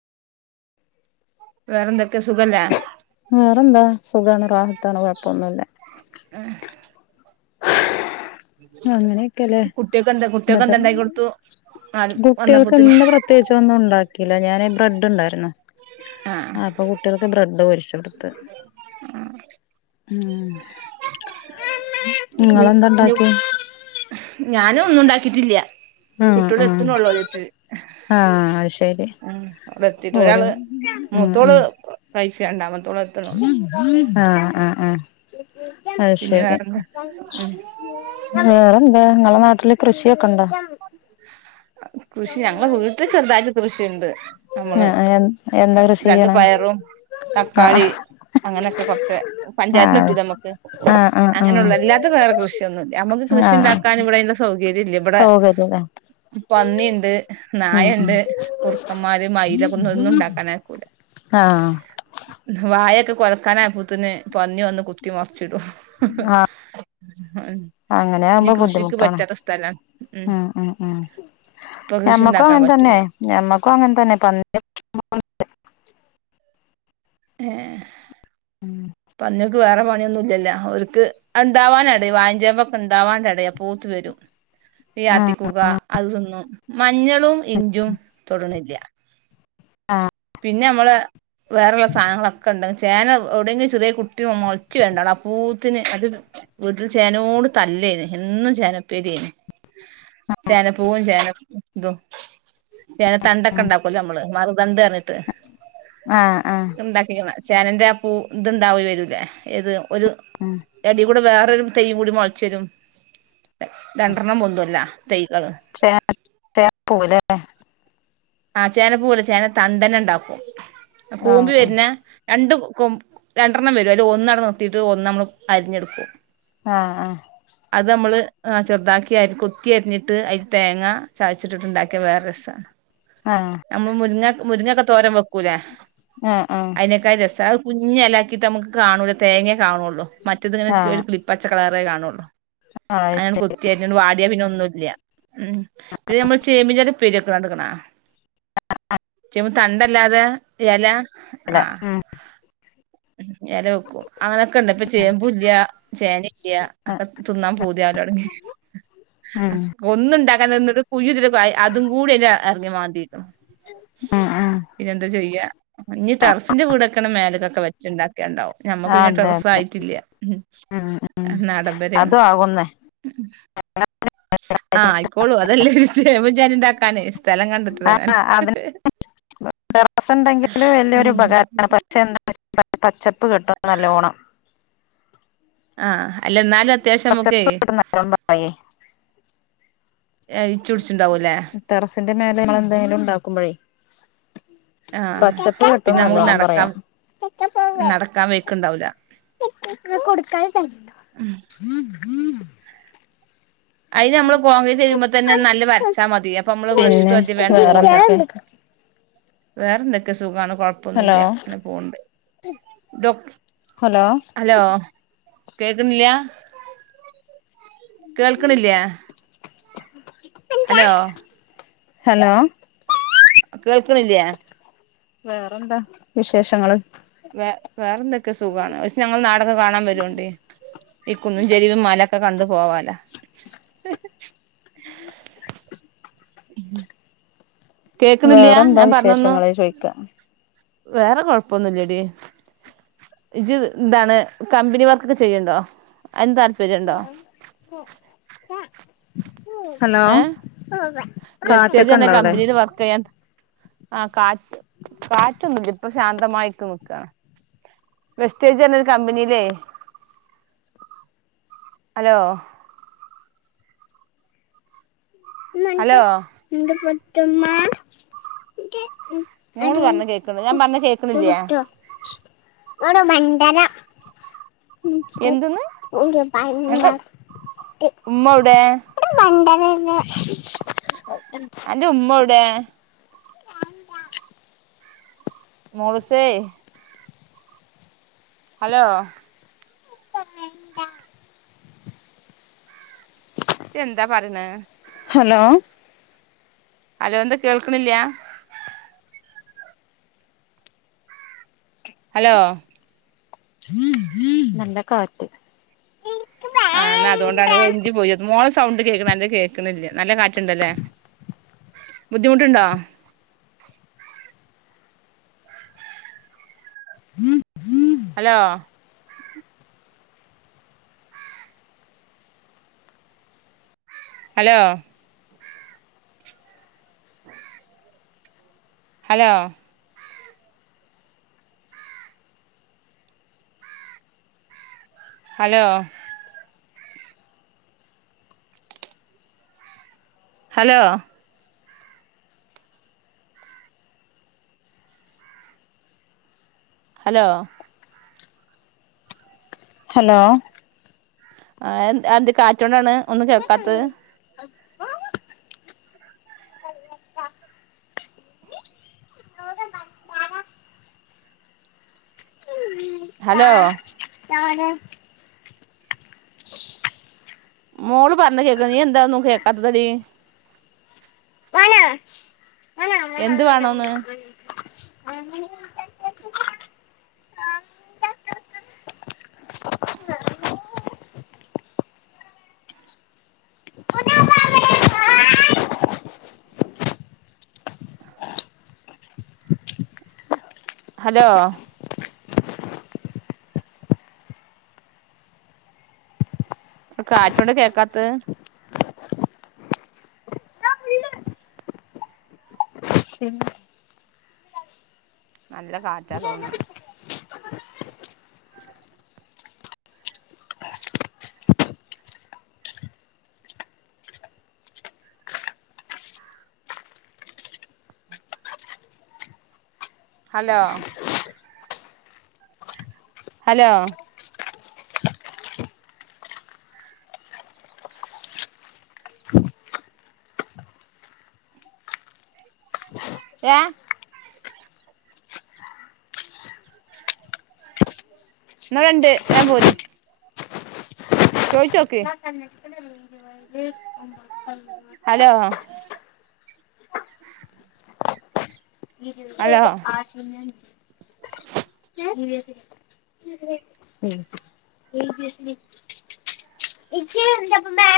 വേറെ എന്തൊക്കെ സുഖല്ല വേറെന്താ സുഖമാണ് രാഹത്താണ് കുഴപ്പൊന്നുമല്ല അങ്ങനെയൊക്കെല്ലേ കുട്ടികൾക്ക് എന്താ കുട്ടികൾക്ക് എന്താ ഉണ്ടാക്കി കൊടുത്തു നാല് വന്നപ്പോത്തിന് കുട്ടികൾക്ക്ന്ന് പ്രത്യേകിച്ച് ഒന്നും ഉണ്ടാക്കില്ല ഞാന് ബ്രെഡ് ഉണ്ടായിുന്ന ആഹ് അപ്പൊ കുട്ടികൾക്ക് ബ്രെഡ് പരി ച്ചവിടുത്ത് ഉ നിങ്ങളെന്താണ്ടാക്കി ഞാനും ഒന്നും ഉണ്ടാക്കിയിട്ടില്ല കുട്ടികൾ ഉം എത്തുന്നുള്ളോ ആഹ് അത് ശരി അ അടെ എത്തിട്ട ഓര് ഒരാള് ഉം മൂത്തോള് പൈസ ഉണ്ടാവുന്നത് ഉം ആഹ ആഹ ആഹ അത് പിന്നെ ശരി വേറെന്താ ഉം വേറെന്താങ്ങളെ നാട്ട കൃഷിയ ക്കണ്ടാ കൃഷി ഞങ്ങളെ വീട്ടിൽ ചെറുതായിട്ട് കൃഷിയുണ്ട് നമ്മള് ആഹ് എന്താ കൃഷി രണ്ട് ചെയ്യണേ പയറും ആഹ് തക്കാളി അങ്ങനെയൊക്കെ കുറച്ച് പഞ്ചായത്തി ആഹ് ഇട്ടൂ നമുക്ക് ആഹ് ആഹ് അങ്ങനെയുള്ള ആഹ് എല്ലാത്ത വേറെ കൃഷി റ്റൊന്നുമല്ല നമ്മക്ക് കൃഷി ആഹ് ഉണ്ടാക്കൻ ഇവിടെതിുള്ള സൗകര്യം ഇല്ല ഇവിടെ സൗകര്യല്ലേ പന്നിുണ്ട് ഉം ഉം നായുണ്ട് കുറുക്കന്മാര് മയിലകുന്നതൊന്നും ഉണ്ടാക്കാന ആക്കൂല ആഹ് നായൊക്കെ കൊരക്കാന ആപ്പോത്തന്ന പന്നി വന്നു കുത്തി മ ച്ചിടും ആഹ് അങ്ങനെ ഇനി ആകുമ്പോ കൃഷിക്ക് ബുദ്ധിമുട്ടാണ് പറ്റാത്ത സ്ഥലം ഉം ഉം ഉം കൃഷി മ്മക്കും ഉണ്ടാക്കാൻ അങ്ങനെ തന്നെ പറ്റൂല മ്മക്കും അങ്ങനെ തന്നെ പന്ന ഹ പന്നിയക്ക് വേറെ വ അങ്ങനൊന്നുമല്ല അവർക്ക് ഉണ്ടാവാനട വായ്ചേമ്പ ഒക്കെ ഉണ്ടാവാൻടയാ പൂത്ത് വരും ആഹ് വ്യാത്തിക്കുക അതൊന്നും മഞ്ഞളും ഇഞ്ചും തൊടന്നില്ല ആഹ പിന്നെ നമ്മള് വേറെള്ള സാധനങ്ങളൊക്കെ ഉണ്ട് ചേന ഒടങ്ങി ചെറിയ കുട്ടിയമ്മ ഒളച്ചു വേണ്ടള ആ പൂത്തിന് അത് വീട്ടിൽ ചേനയോട് തല്ലായിു എന്നും ചേനപ്പേരിന് ചേനപ്പൂവും ചേന ഇതും ചേന തണ്ടൊക്കെ ഉണ്ടാക്കല്ലോ നമ്മള് മറതണ്ട് പറിട്ട് ആഹ് ആഹ് ആഹ് ഉണ്ടാക്കണ ചേനന്റെ ആപ്പോ ഇതുണ്ടാവ വരില്ലേ ഇഏത് ഒരു ഉം എടി കൂടെ വേ രു തയ്യും കൂടി മുളച്ചരും രണ്ടെണ്ണം പൊന്തൊല്ല ചേ ചേപ്പൂലേ ആ ചേനപ്പൂല ചേന തണ്ടന്നെ ഉണ്ടാക്കും ആഹ് കൂമ്പി വരുന്ന രണ്ട കൊ രണ്ടെണ്ണം വരും അല്ല ഒന്നട നിർത്തിയിട്ട് ഒന്ന് നമ്മള് അരിഞ്ഞെടുക്കും ആഹ ആഹ അത് നമ്മള് ചെറുതാക്കി അതിൽ കൊത്തി അരിഞ്ഞിട്ട് അതിൽ തേങ്ങ ചച്ചിട്ടിട്ട് ഇണ്ടാക്കിയ വേറെ രസമാണ് ആഹ് നമ്മ മുരുങ്ങ മുരിങ്ങൊക്കെ തോരം വെക്കൂലേ ആഹ് ആഹ് ആഹ് അയിനെ കായ ദസാ കുഞ്ഞഞ്ലാക്കിയിട്ട് നമുക്ക് കാണൂല തേങ്ങ കാണുള്ളോ മറ്റ ഇങ്ങനെ ആഹ് ഒരുളിപ്പച്ച കള കുേ കാണുള്ളൂ ആഹ് അങ്ങഞൻ കൊത്തിയ വാടിയ പിന്നെ ഒന്നുല്ല ഉം പിന്നെ നമ്മള് ചേമ്പച പര്ക്ക എടുക്കണ തണ്ടല്ലാതെ ഇല ശരിയല്ലേ ആഹ ഉം വല വെക്കും അങ്ങനെയൊക്കെ ഉണ്ട് ഇപ്പ ചേമ്പല്ല ചേനല്ല ഒക്കെ തിന്നാൻ പോതിയലോടങ്ങി ഉം ഉം ഒന്ന ഇണ്ടാക്ക ഒന്ന കുയു അതും കൂടി എെ അറങ്ങി മാ ഉം പിന്നെെന്താ ചെയ്യാ ഇനി ടെറസിന്റെ കീടൊക്കെ മേലക്കൊക്കെ വെച്ചുണ്ടാക്കേണ്ടാവും ഞമ്മക്ക് ഇന്ന അതെ ടറസ് ഉം ആയിട്ടില്ലാഡംബരയാണ് അതും ആകുന്നേ ആഹ ആയിക്കോളു അതല്ലാം ഇഞാനൻണ്ടാക്ക ക ആഹ അതിസം ഉണ്ടെങ്കില് വലിയരു ഉം ഉപകാരമാണ് പക്ഷെ എന്താ പച്ചപ്പ് കിട്ടും നല്ലവോണം ആഹ് അല്ല നാല അത്യാവശ്യംൊക്കെ പച്ചപ്പ് കിട്ടും നല്ലോണം പറയേ ടെറസിന്റെ മേഖക എന്തെങ്കിലും ഉണ്ടാക്കുമ്പഴേ ആ പച്ചത്ത കിട്ടും പിന്നെ നമുക്ക് നല്ലോണം പറയാ നടക്കാൻ നടക്കാൻ വയ്ക്ക്ണ്ടാവൂല അതിത് നമ്മള് കോൺക്രീറ്റ് കഴ്യുമ്പോ തന്നെ നല്ല വരച്ചാൽ മതി അപ്പൊ നമ്മള് വൃഷിട്ട് പിന്നെ മദ്യ വേൻ പോവല്ലോ വേറെന്തൊക്കെ വേറെ എന്തൊക്കെ സുഖണും ഹലോ കൊഴപ്പൊന്നുംല്ല അങ്ങനെ പോണ്ട്ോ ഹലോ ഹലോ കേക്കുന്നല്ലിയാ കേൾക്കണില്ല ഹലോ ഹലോ കേൾക്കണില്ലേ വേറെന്താ വിശേഷങ്ങള് വേ വേറെന്തൊക്കെ സുഖ പക്ഷെ ഞങ്ങൾ നാടൊക്കെ കാണാൻ വരുംണ്ടേ ഈ കുന്നുംചേരി മല ഒക്കെ കണ്ടു പോവാല വേറെന്താ വിശേഷങ്ങളെ ചോയ്ിക്കാ വേറെ കൊഴപ്പൊന്നുമല്ലടി ഇത് എന്താണ് കമ്പനി വർക്ക്ൊക്കെ ചെയ്യണ്ടോ അതിന് താല്ം ആ ആ ഹലോ ഏഹ് വെസ്റ്റേജ് കാറ്റക്കെ പറഞ്ഞ ഉണ്ടോ അവിടെ കമ്പനിയില് വർക്ക് ചെയ്യാൻ ആ കാ കാറ്റൊന്നല്ല ഇപ്പൊ ശാന്തമായിരിക്ക നക്ക വെസ്റ്റേജന്നരു കമ്പനില്ലേ ഹലോ നക്ക് ഹലോ ത്മ ഉ മോള് പറഞ്ഞ കേക്കണ് ഞാൻ പറഞ്ഞ കേക്കണില്ലേ അതട്ടട്ടോ മണ്ടന ഇ എന്തെന്ന് ഒരുപണ്ടണ്ട എന്താ ഉമ്മ എവിടെ അ അന്റെ ഉമ്മോടെ മഴസേ ഹലോ ച എന്താ പറണ് ഹലോ അലോ എന്താ കേൾക്കണില്ല ഹലോ ഉ നല്ല കാത്ത് ആ്ാ അതുകൊണ്ടാണ് ഒരു എഞ്ചി പോയിത് മോളം സൗണ്ട് കേൾക്കണന്റെ കേക്ക ുന്നില്ലേ നല്ല കാറ്റുണ്ടല്ലേ ബുദ്ധിമുട്ടുണ്ടോ ഹലോ ഹലോ ഹലോ ഉ hello hello hello hello hello ആ അത് കാറ്റൊണ്ടാണ് ഒന്നും കേൾക്കാത്തത് ഹലോ മോള് പറന കേക്കണ എന്ത ഒന്ന കേേക്കത്ത തടി എന്ത് വേണോന്ന് ഹലോ കാറ്റോണ്ട് കേക്കാത്ത നല്ല കാറ്റാ തോന്നട ഹലോ ഹലോ ഏ എന്നാ രണ്ട് ഞ പോര് ചോയ് ചോക്ക [unintelligible] [unintelligible] ഹലോ [unintelligible] ഇജ്ജ് ഹലോ ഓടെ ആഷിമെ [inaudible] ഇജ്ജ് എന്താപ്പോ മേ